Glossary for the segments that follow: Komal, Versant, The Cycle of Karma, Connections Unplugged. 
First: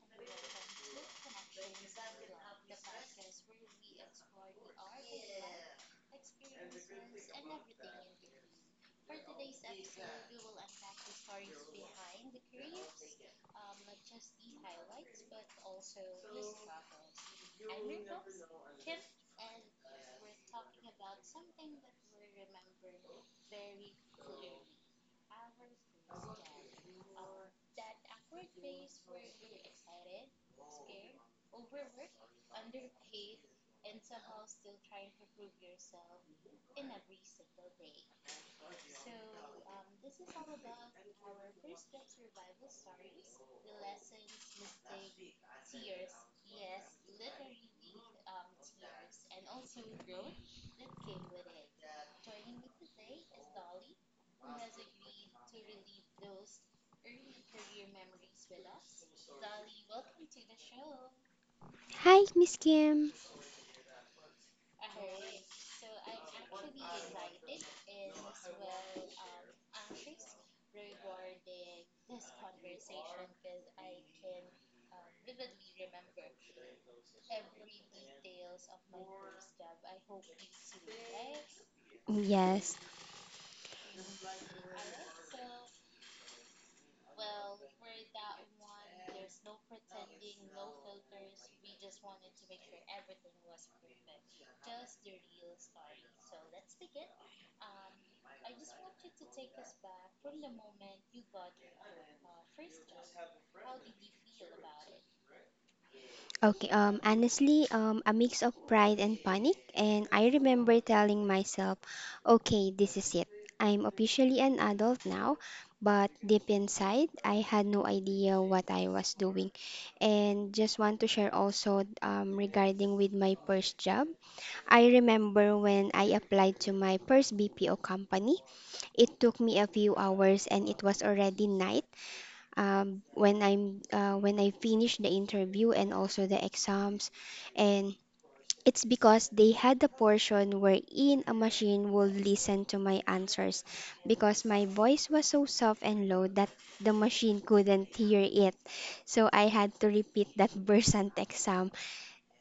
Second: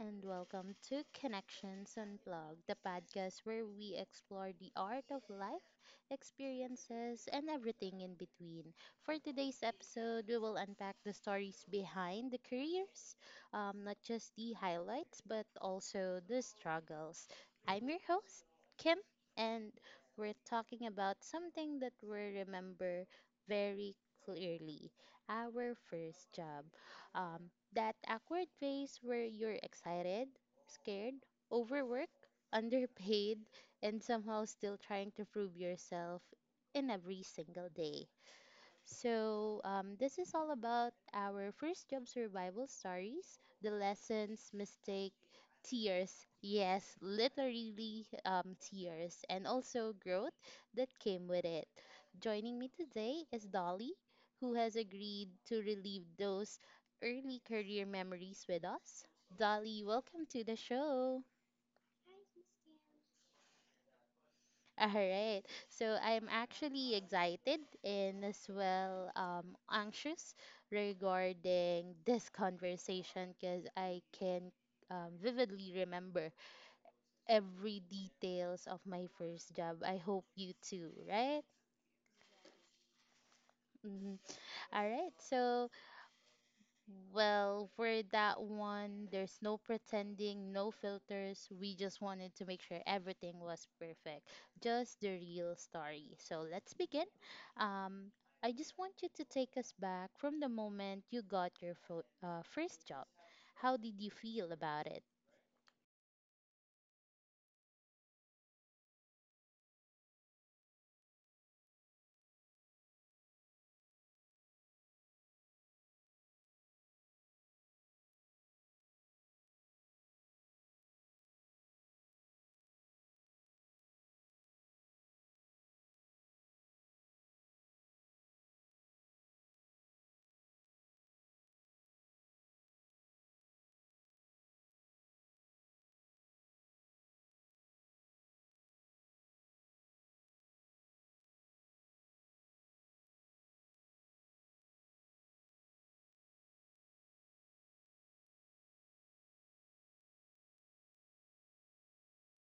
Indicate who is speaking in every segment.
Speaker 1: and welcome to Connections Unplugged, the podcast where we explore the art of life, experiences, and everything in between. For today's episode, we will unpack the stories behind the careers, not just the highlights, but also the struggles. I'm your host, Kim, and we're talking about something that we remember very clearly our first job. Um, that awkward phase where you're excited, scared, overworked, underpaid, and somehow still trying to prove yourself in every single day. So, this is all about our first job survival stories, the lessons, mistake, tears. Yes, literally tears, and also growth that came with it. Joining me today is Dolly, who has agreed to relive those early career memories with us. Dolly, welcome to the show.
Speaker 2: Hi, Miss Kim.
Speaker 1: All right. So I'm actually excited and as well anxious regarding this conversation because I can vividly remember every details of my first job. I hope you too, right?
Speaker 2: Yes.
Speaker 1: Mhm. All right. So well, for that one, there's no pretending, no filters. We just wanted to make sure everything was perfect, just the real story. So let's begin. Um, I just want you to take us back from the moment you got your fo first job. How did you feel about it?
Speaker 2: Okay. Honestly, a mix of pride and panic, and I remember telling myself, "Okay, this is it. I'm officially an adult now." But deep inside, I had no idea what I was doing, and just want to share also regarding with my first job. I remember when I applied to my first BPO company. It took me a few hours, and it was already night. When I finished the interview and also the exams, and it's because they had the portion wherein a machine would listen to my answers because my voice was so soft and low that the machine couldn't hear it. So I had to repeat that Versant exam,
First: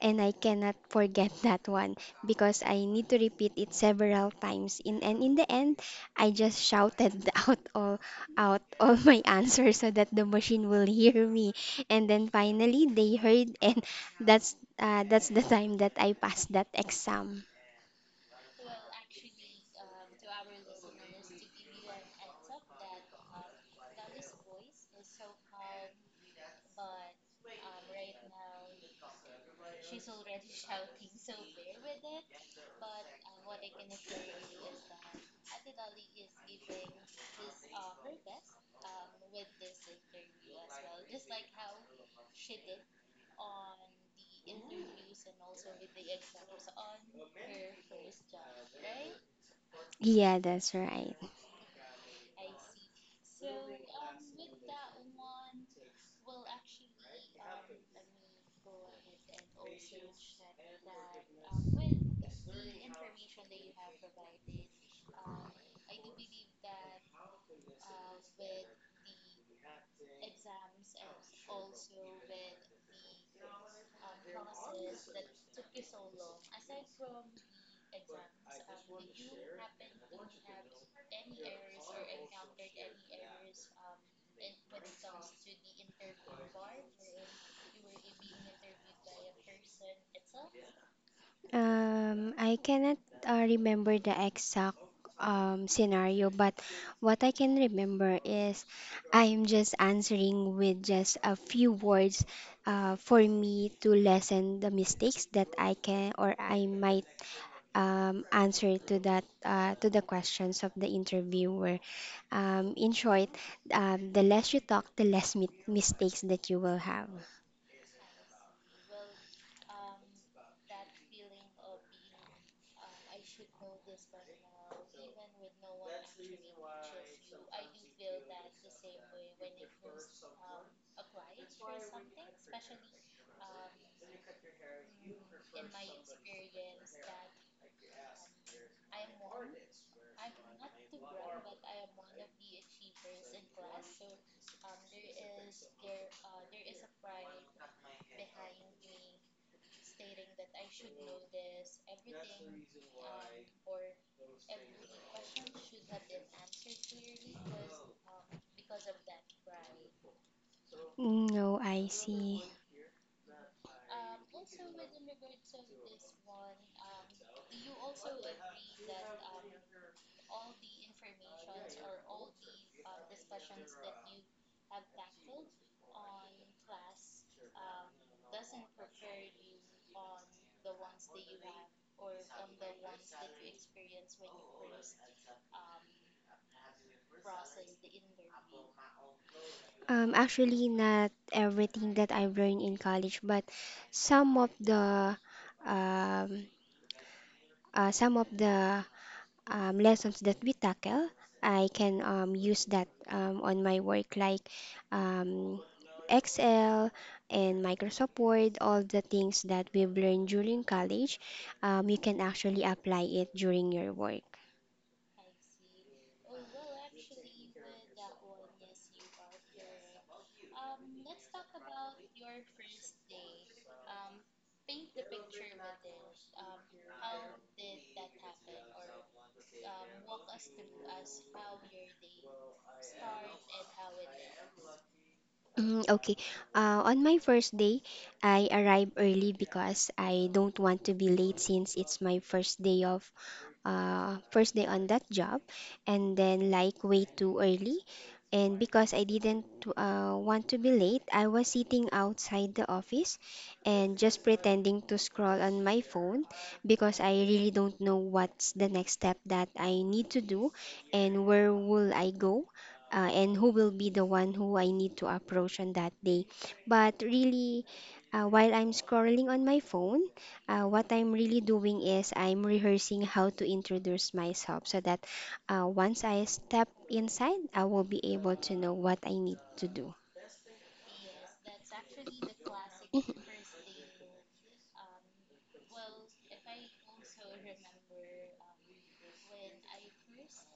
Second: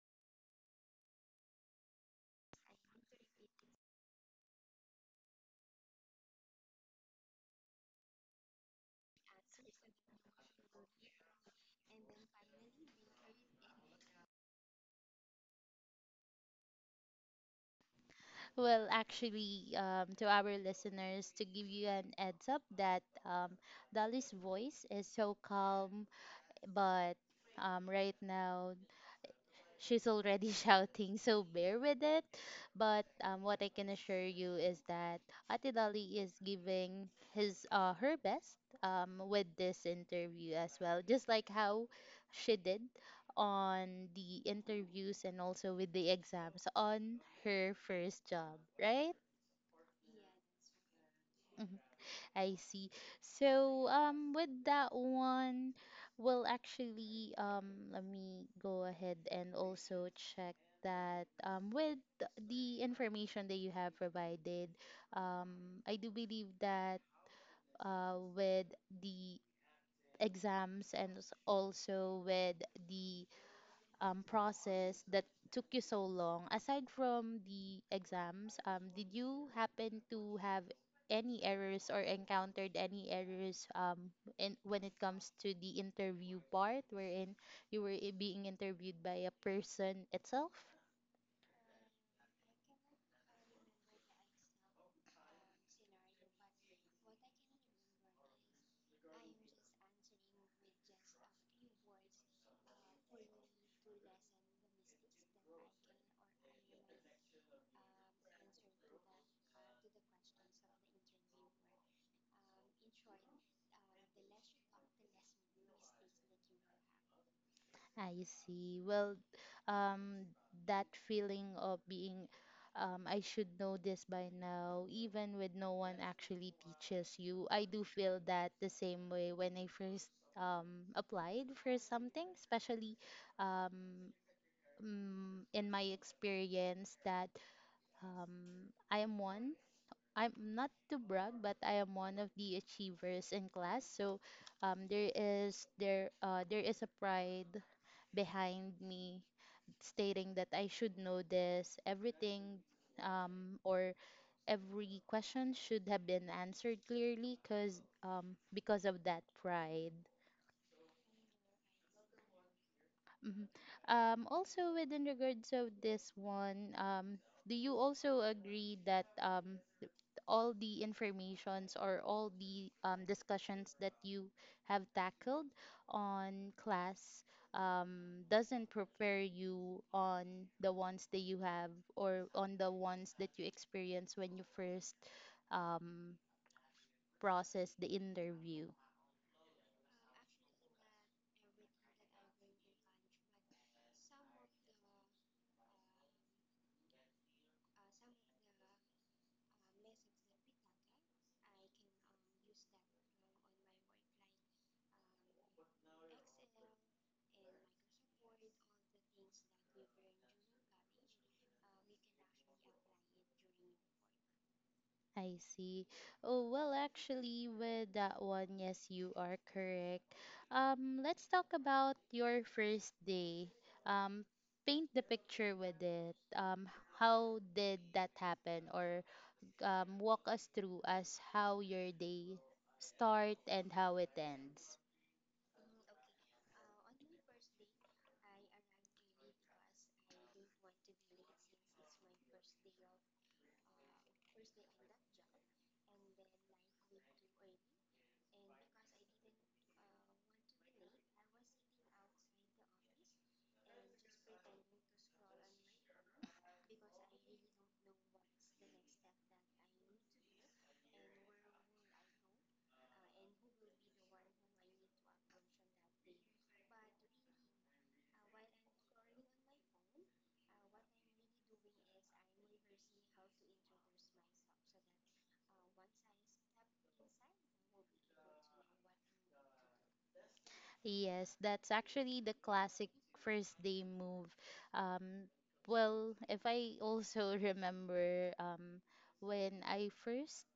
Speaker 2: and I cannot forget that one because I need to repeat it several times. In the end, I just shouted out all out all my answers so that the machine will hear me. And then finally, they heard, and that's the time that I passed that exam.
Speaker 1: Well, actually, to our listeners, to give you an heads up that Dolly's voice is so calm, but right now she's already shouting, so bear with it. But what I can assure you is that Ate Dali is giving his her best with this interview as well, just like how she did on the interviews and also with the exams on her first job, right?
Speaker 2: Yeah, that's right.
Speaker 1: Mhm. I see. So, with that one, well, actually, let me go ahead and also check that with the information that you have provided, I do believe that with the exams and also with the process that took you so long? Aside from the exams, did you happen to have any errors or encountered any errors when it comes to the interview part, wherein you were being interviewed by a person itself?
Speaker 2: I cannot remember the exact scenario, but what I can remember is I'm just answering with just a few words for me to lessen the mistakes that I can or I might answer to that to the questions of the interviewer. In short, the less you talk, the less mistakes that you will have.
Speaker 1: I see. Well, um, that feeling of being, I should know this by now, even with no one actually teaches you. I do feel that the same way when I first applied for something, especially um, in my experience that I am one. I'm not to brag, but I am one of the achievers in class. So there is there is a pride behind me stating that I should know this, everything or every question should have been answered clearly because because of that pride.
Speaker 2: No, I see.
Speaker 1: Mhm. Also, within regards of this one, do you also agree that all the informations or all the discussions that you have tackled on class doesn't prepare you on the ones that you have or on the ones that you experience when you first um, process the interview.
Speaker 2: Actually, not everything that I've learned in college, but some of the um, some of the lessons that we tackle, I can use that on my work, like um, Excel and Microsoft Word, all the things that we've learned during college, you can actually apply it during your work.
Speaker 1: I see. Oh, well, actually, with that one, yes, you are correct. Let's talk about your first day. Um, Paint the picture with it. How did that happen? Or walk us through as how your day start and how it ends.
Speaker 2: Okay. On my first day, I arrive early because I don't want to be late since it's my first day on that job, and then like way too early. And because I didn't want to be late, I was sitting outside the office and just pretending to scroll on my phone because I really don't know what's the next step that I need to do and where will I go, and who will be the one who I need to approach on that day. But really, while I'm scrolling on my phone, what I'm really doing is I'm rehearsing how to introduce myself so that once I step inside, I will be able to know what I need to do.
Speaker 1: Yes, that's actually the classic first day move. Um, well, if I also remember when I first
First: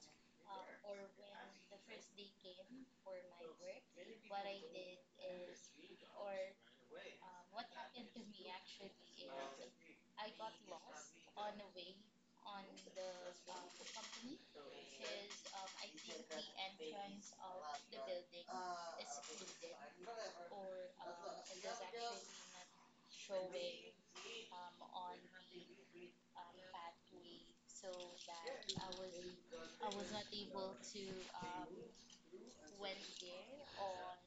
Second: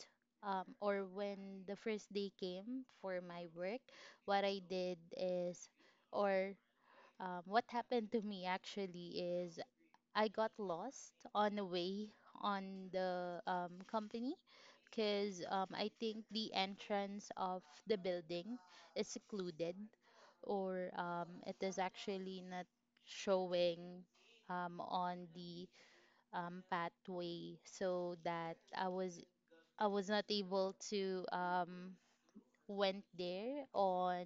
Speaker 1: or when the first day came for my work, what I did is, or what happened to me actually is I got lost on the way on the company because I think the entrance of the building is secluded or it is actually not showing on the pathway so that I was not able to went there on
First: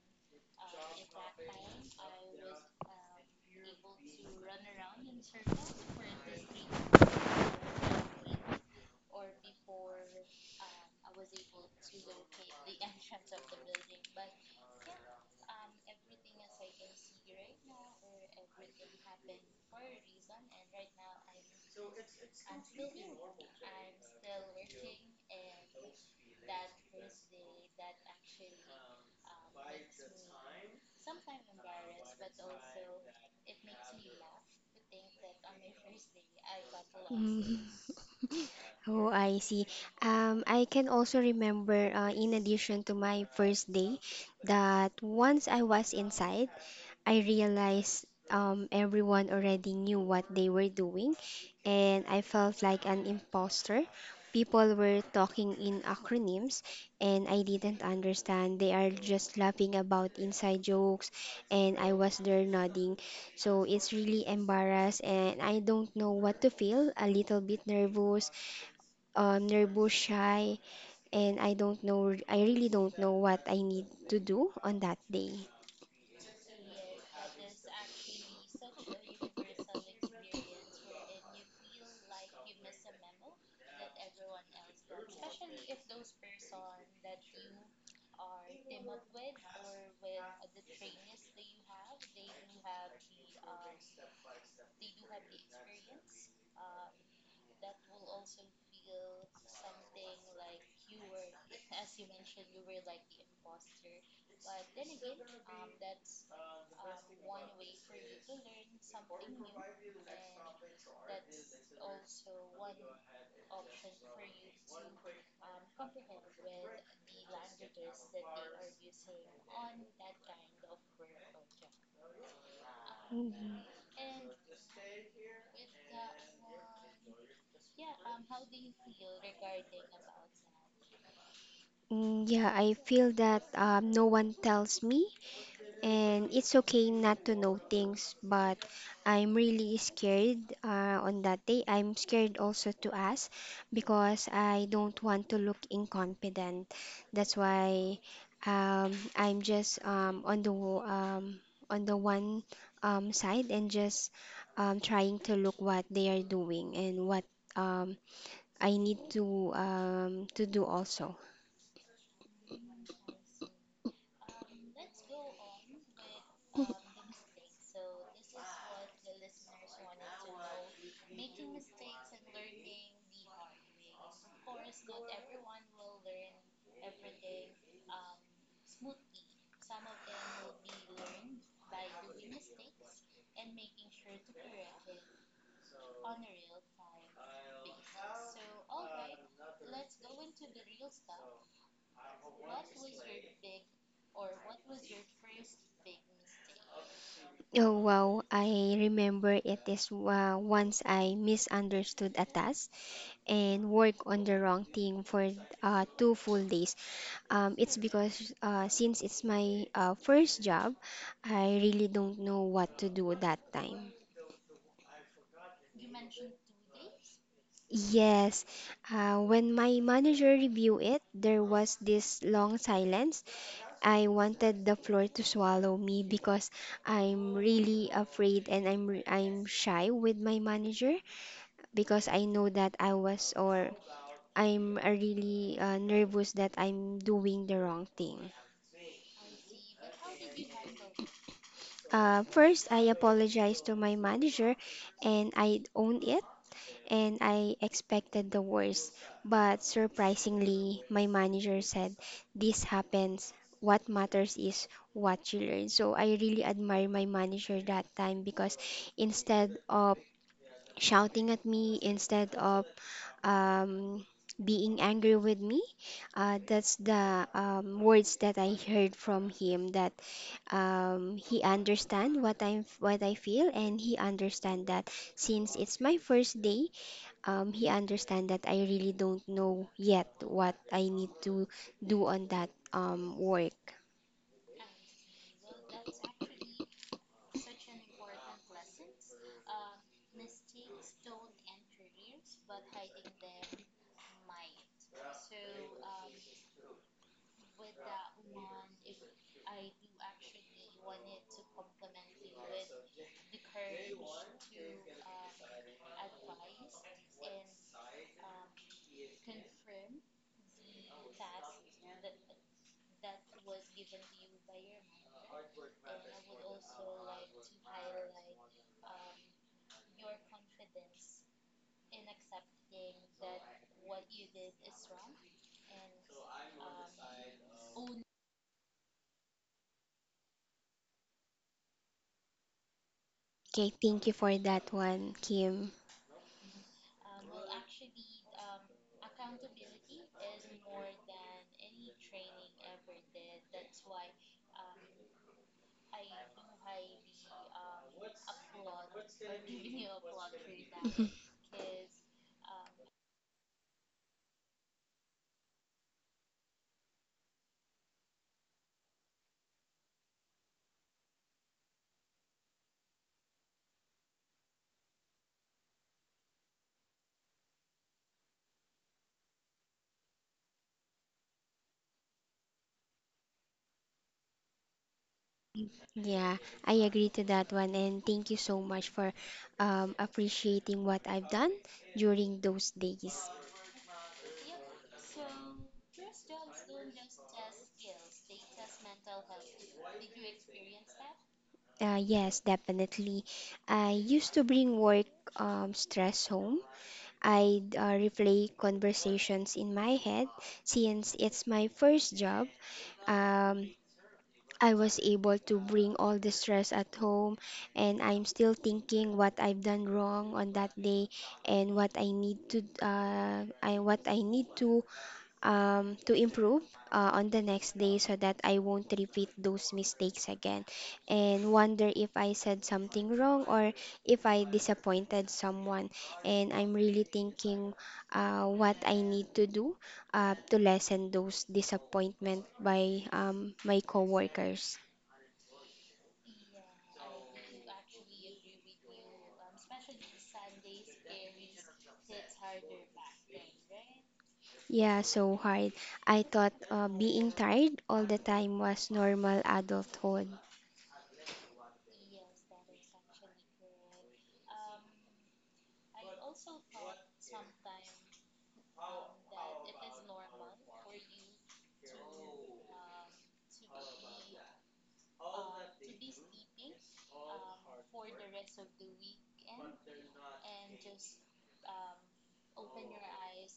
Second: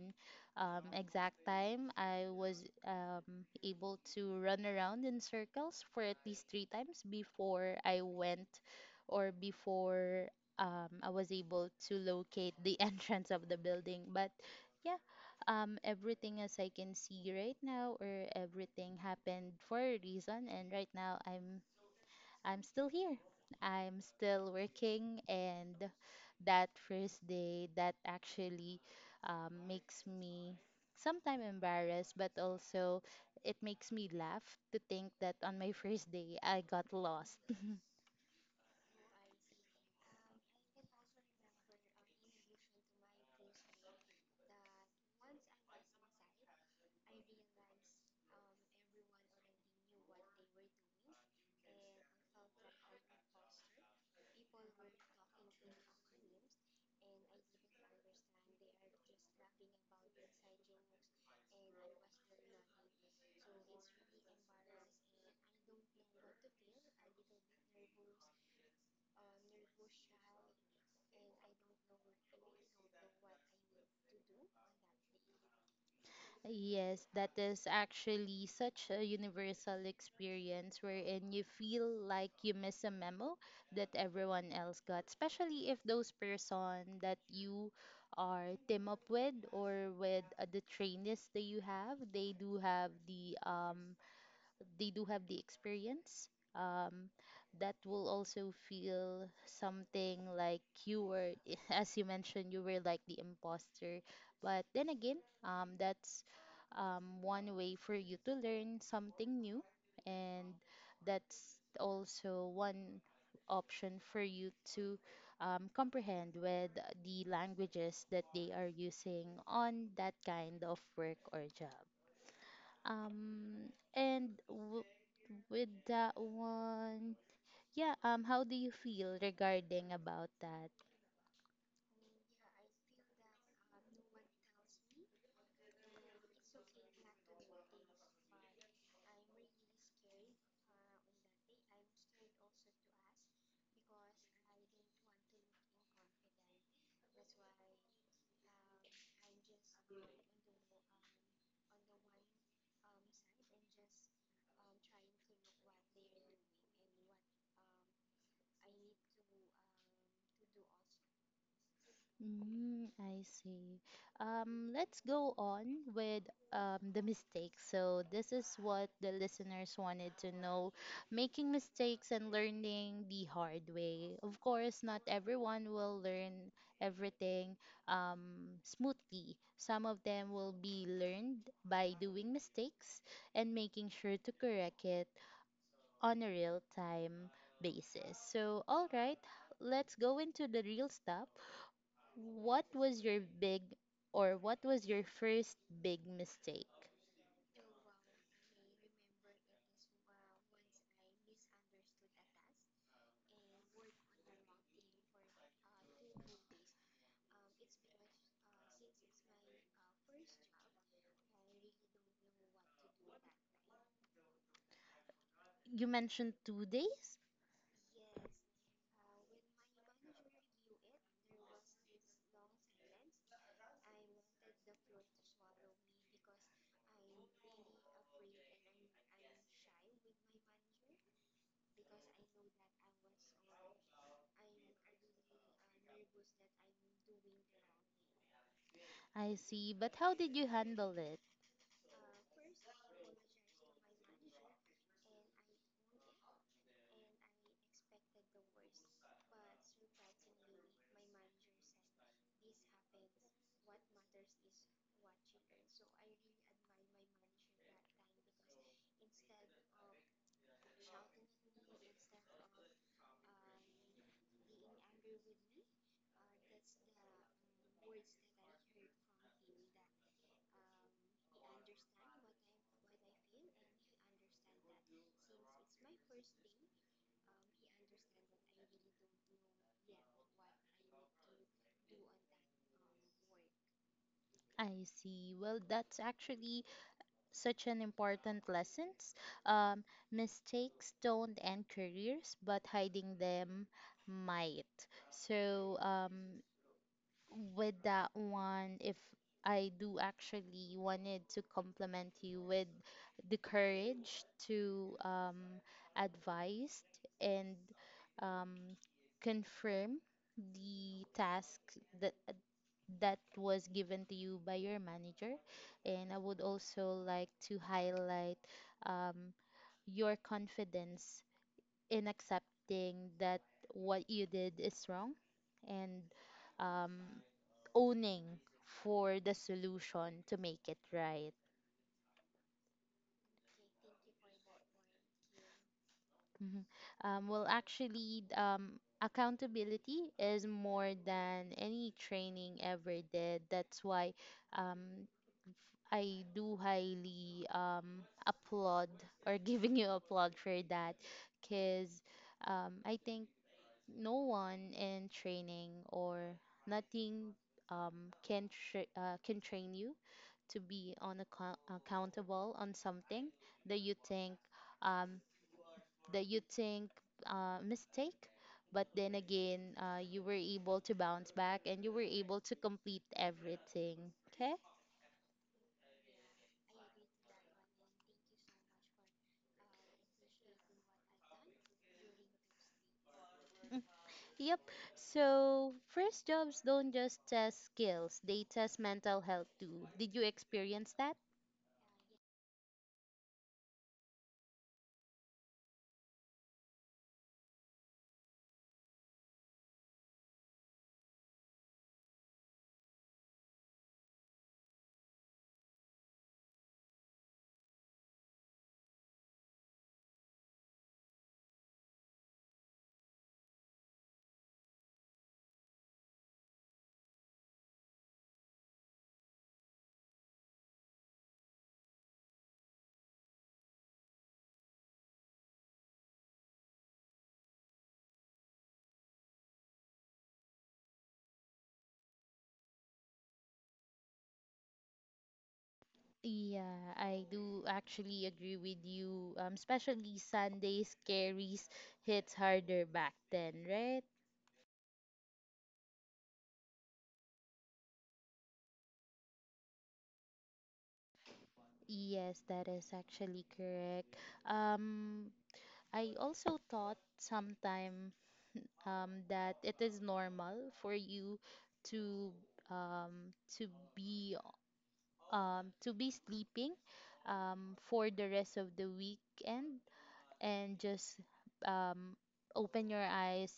Speaker 1: exact time. I was able to run around in circles for at least three times before I went or before I was able to locate the entrance of the building. But yeah, everything as I can see right now, or everything happened for a reason. And right now, I'm still here. I'm still working, and that first day that actually makes me sometimes embarrassed, but also it makes me laugh to think that on my first day I got lost.
Speaker 2: Mhm. Oh, I see. I can also remember, in addition to my first day, that once I was inside, I realized everyone already knew what they were doing, and I felt like an imposter. People were talking in acronyms, and I didn't understand. They are just laughing about inside jokes, and I was there nodding. So it's really embarrassed, and I don't know what to feel. A little bit nervous, nervous, shy, and I don't know. I really don't know what I need to do on that day.
Speaker 1: Yes, that is actually such a universal experience wherein you feel like you miss a memo that everyone else got, especially if those person that you are team up with or with the trainees that you have, they do have they do have the experience um, that will also feel something like you were as you mentioned you were like the imposter but then again that's one way for you to learn something new and that's also one option for you to comprehend with the languages that they are using on that kind of work or job um,
Speaker 2: Mm-hmm.
Speaker 1: and w- with that one, yeah, how do you feel regarding about that?
Speaker 2: Yeah, I feel that no one tells me, and it's okay not to know things, but I'm really scared on that day. I'm scared also to ask because I don't want to look incompetent. That's why um, I'm just on the one side and just trying to look what they are doing and what um, I need to do also.
Speaker 1: Mm, I see. Let's go on with the mistakes. So, this is what the listeners wanted to know, making mistakes and learning the hard way. Of course, not everyone will learn everything smoothly. Some of them will be learned by doing mistakes and making sure to correct it on a real time basis. So, all right, let's go into the real stuff what was your big or what was your first big mistake?
Speaker 2: Oh wow, I remember it is once I misunderstood a task and worked on the wrong thing for two full days. It's because since it's my first job, I really don't know what to do that time.
Speaker 1: You mentioned 2 days.
Speaker 2: Yes, when my manager reviewed it, there was this long silence. I wanted the floor to swallow me because I'm really afraid, and I'm shy with my manager, because I know that I was or I'm really nervous that I'm doing the wrong thing.
Speaker 1: I see, but how did you handle it?
Speaker 2: First, I apologized to my manager, and I owned it, and I expected the worst. But surprisingly, my manager said, "This happens. What matters is what you learn." So I really admire my manager that time because instead of shouting at me, instead of um, being angry with me. That's the words that I heard from him, that he understand what I feel, and he understand that since it's my first day, he understand that I really don't know yet what I need to do on that work.
Speaker 1: I see. Well, that's actually such an important lesson. Um, Mistakes don't end careers, but hiding them might. So, with that one, if I do actually wanted to compliment you with the courage to advise and um, confirm the task that that was given to you by your manager. And I would also like to highlight um, your confidence in accepting that what you did is wrong and um, owning for the solution to make it right.
Speaker 2: Okay, thank you for that one, Kim.
Speaker 1: Mhm. Well, actually, accountability is more than any training ever did. That's why um, I do highly applaud or giving you applaud for that because I think no one in training or nothing can can train you to be on accountable on something that you think um, that you think mistake but then again you were able to bounce back and you were able to complete everything okay.
Speaker 2: Yeah, I agree to that one, and thank you so much for appreciating what I've done during those days.
Speaker 1: Mm, yep, so first jobs don't just test skills, they test mental health too. Did you experience that?
Speaker 2: Yes, definitely. I used to bring work stress home. I'd replay conversations in my head since it's my first job. Um, I was able to bring all the stress at home, and I'm still thinking what I've done wrong on that day and what I need to what I need to improve on the next day so that I won't repeat those mistakes again, and wonder if I said something wrong or if I disappointed someone. And I'm really thinking what I need to do to lessen those disappointment by my coworkers.
Speaker 1: Yeah, I do actually agree with you. Especially Sundays carries hits harder back then, right?
Speaker 2: Yeah, so hard. I thought being tired all the time was normal adulthood.
Speaker 1: Yes, that is actually correct. Um, I also thought sometime that it is normal for you to um, to be to be sleeping for the rest of the weekend and just um, open your eyes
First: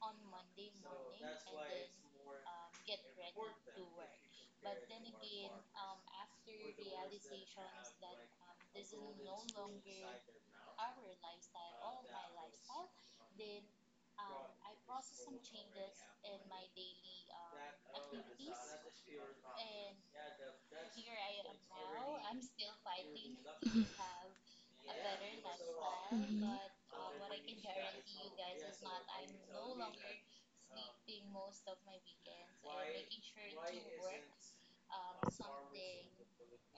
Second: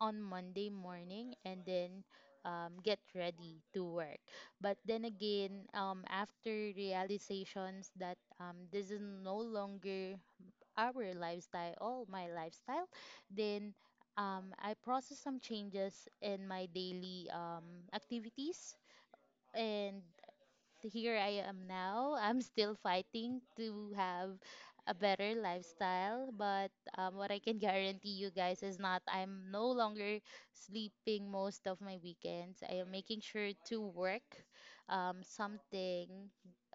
Speaker 1: on Monday morning and then get ready to work. But then again, after realizations that this is no longer our lifestyle, all my lifestyle, then I process some changes in my daily activities and here I am now. I'm still fighting to have a better lifestyle,
Speaker 2: Mhm.
Speaker 1: but what I can guarantee you guys is not I'm no longer sleeping most of my weekends. I am making sure to work something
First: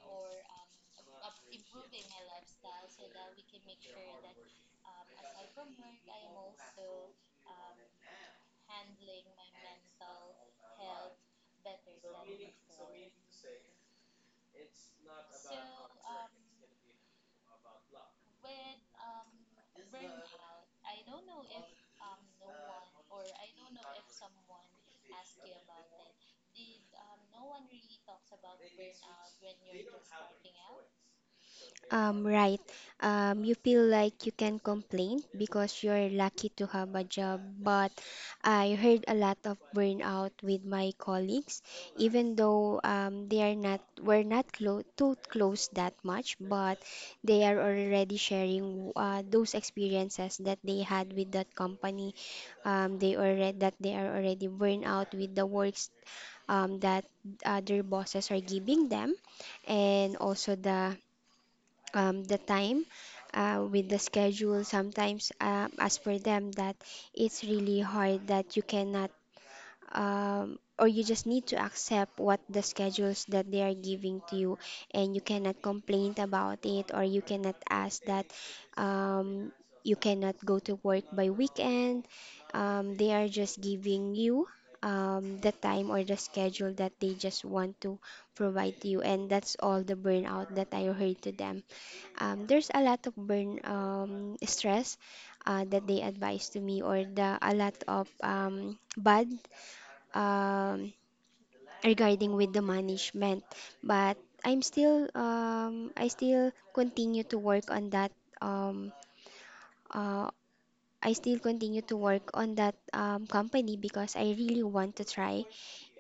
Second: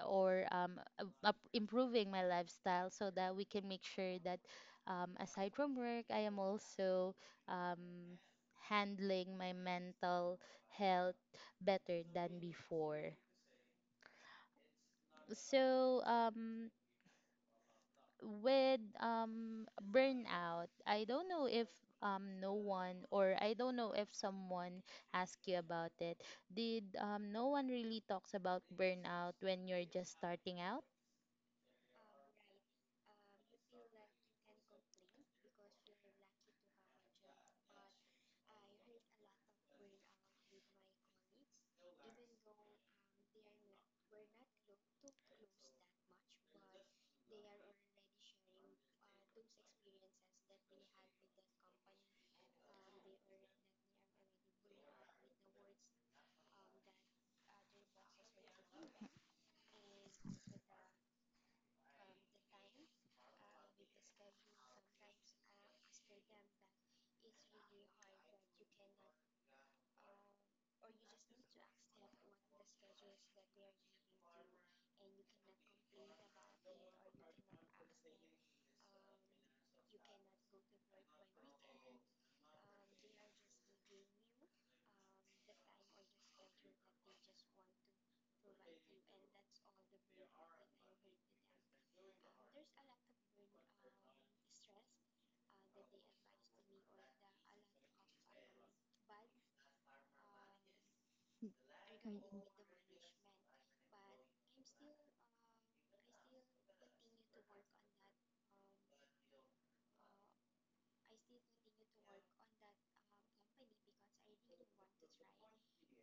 Speaker 1: or improving my lifestyle so that we can make sure that aside from work, I am also um, handling my mental health better than before. So, with burnout, I don't know if no one or I don't know if someone asked you about it. Did no one really talks about burnout when you're just starting out?
Speaker 2: Right. You feel like you can complain because you're lucky to have a job, but I heard a lot of burnout with my colleagues, even though they are not we're not clo too close that much, but they are already sharing those experiences that they had with that company. They are already burned out with the works that their bosses are giving them, and also the time with the schedule sometimes, as for them, that it's really hard, that you cannot or you just need to accept what the schedules that they are giving to you, and you cannot complain about it, or you cannot ask that um, you cannot go to work by weekend. They are just giving you the time or the schedule that they just want to provide to you, and that's all the burnout that I heard to them. There's a lot of burn Stress that they advise to me, or the a lot of bad um, regarding
Speaker 1: mm
Speaker 2: with the management. But I'm still I still continue to work on that um, uh, I still continue to work on that company because I really want to try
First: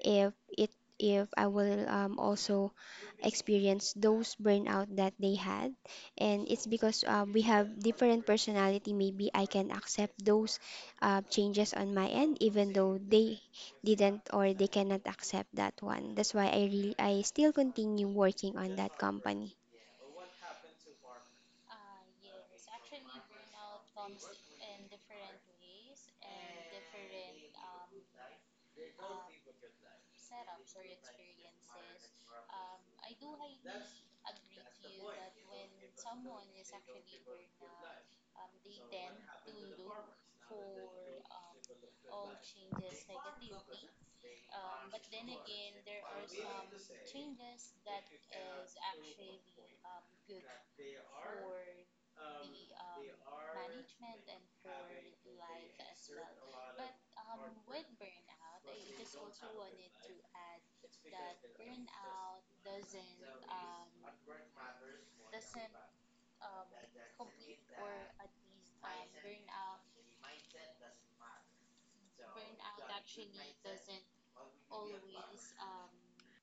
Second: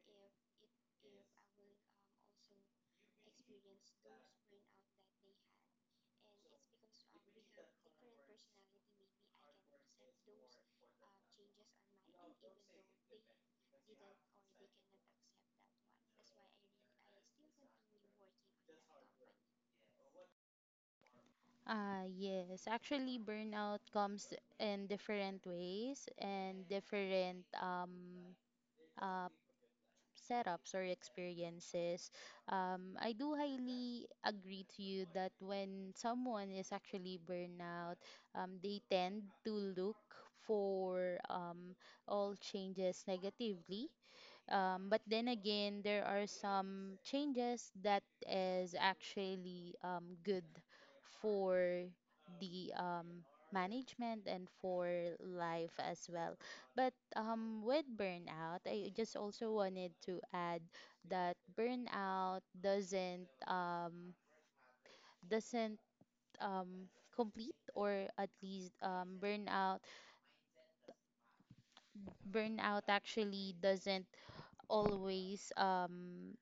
Speaker 2: if it, if I will also experience those burnout that they had. And it's because we have different personality, maybe I can accept those changes on my end, even though they didn't, or they cannot accept that one. That's why I really, I still continue working on that company.
Speaker 1: Ah, yes. Actually, burnout comes in different ways and different uh, setups or experiences, I do highly agree to you that when someone is actually burnout, they tend to look for all changes negatively. But then again, there are some changes that is actually good for the management and for life as well. But with burnout, I just also wanted to add that burnout doesn't um, complete or at least burnout actually doesn't always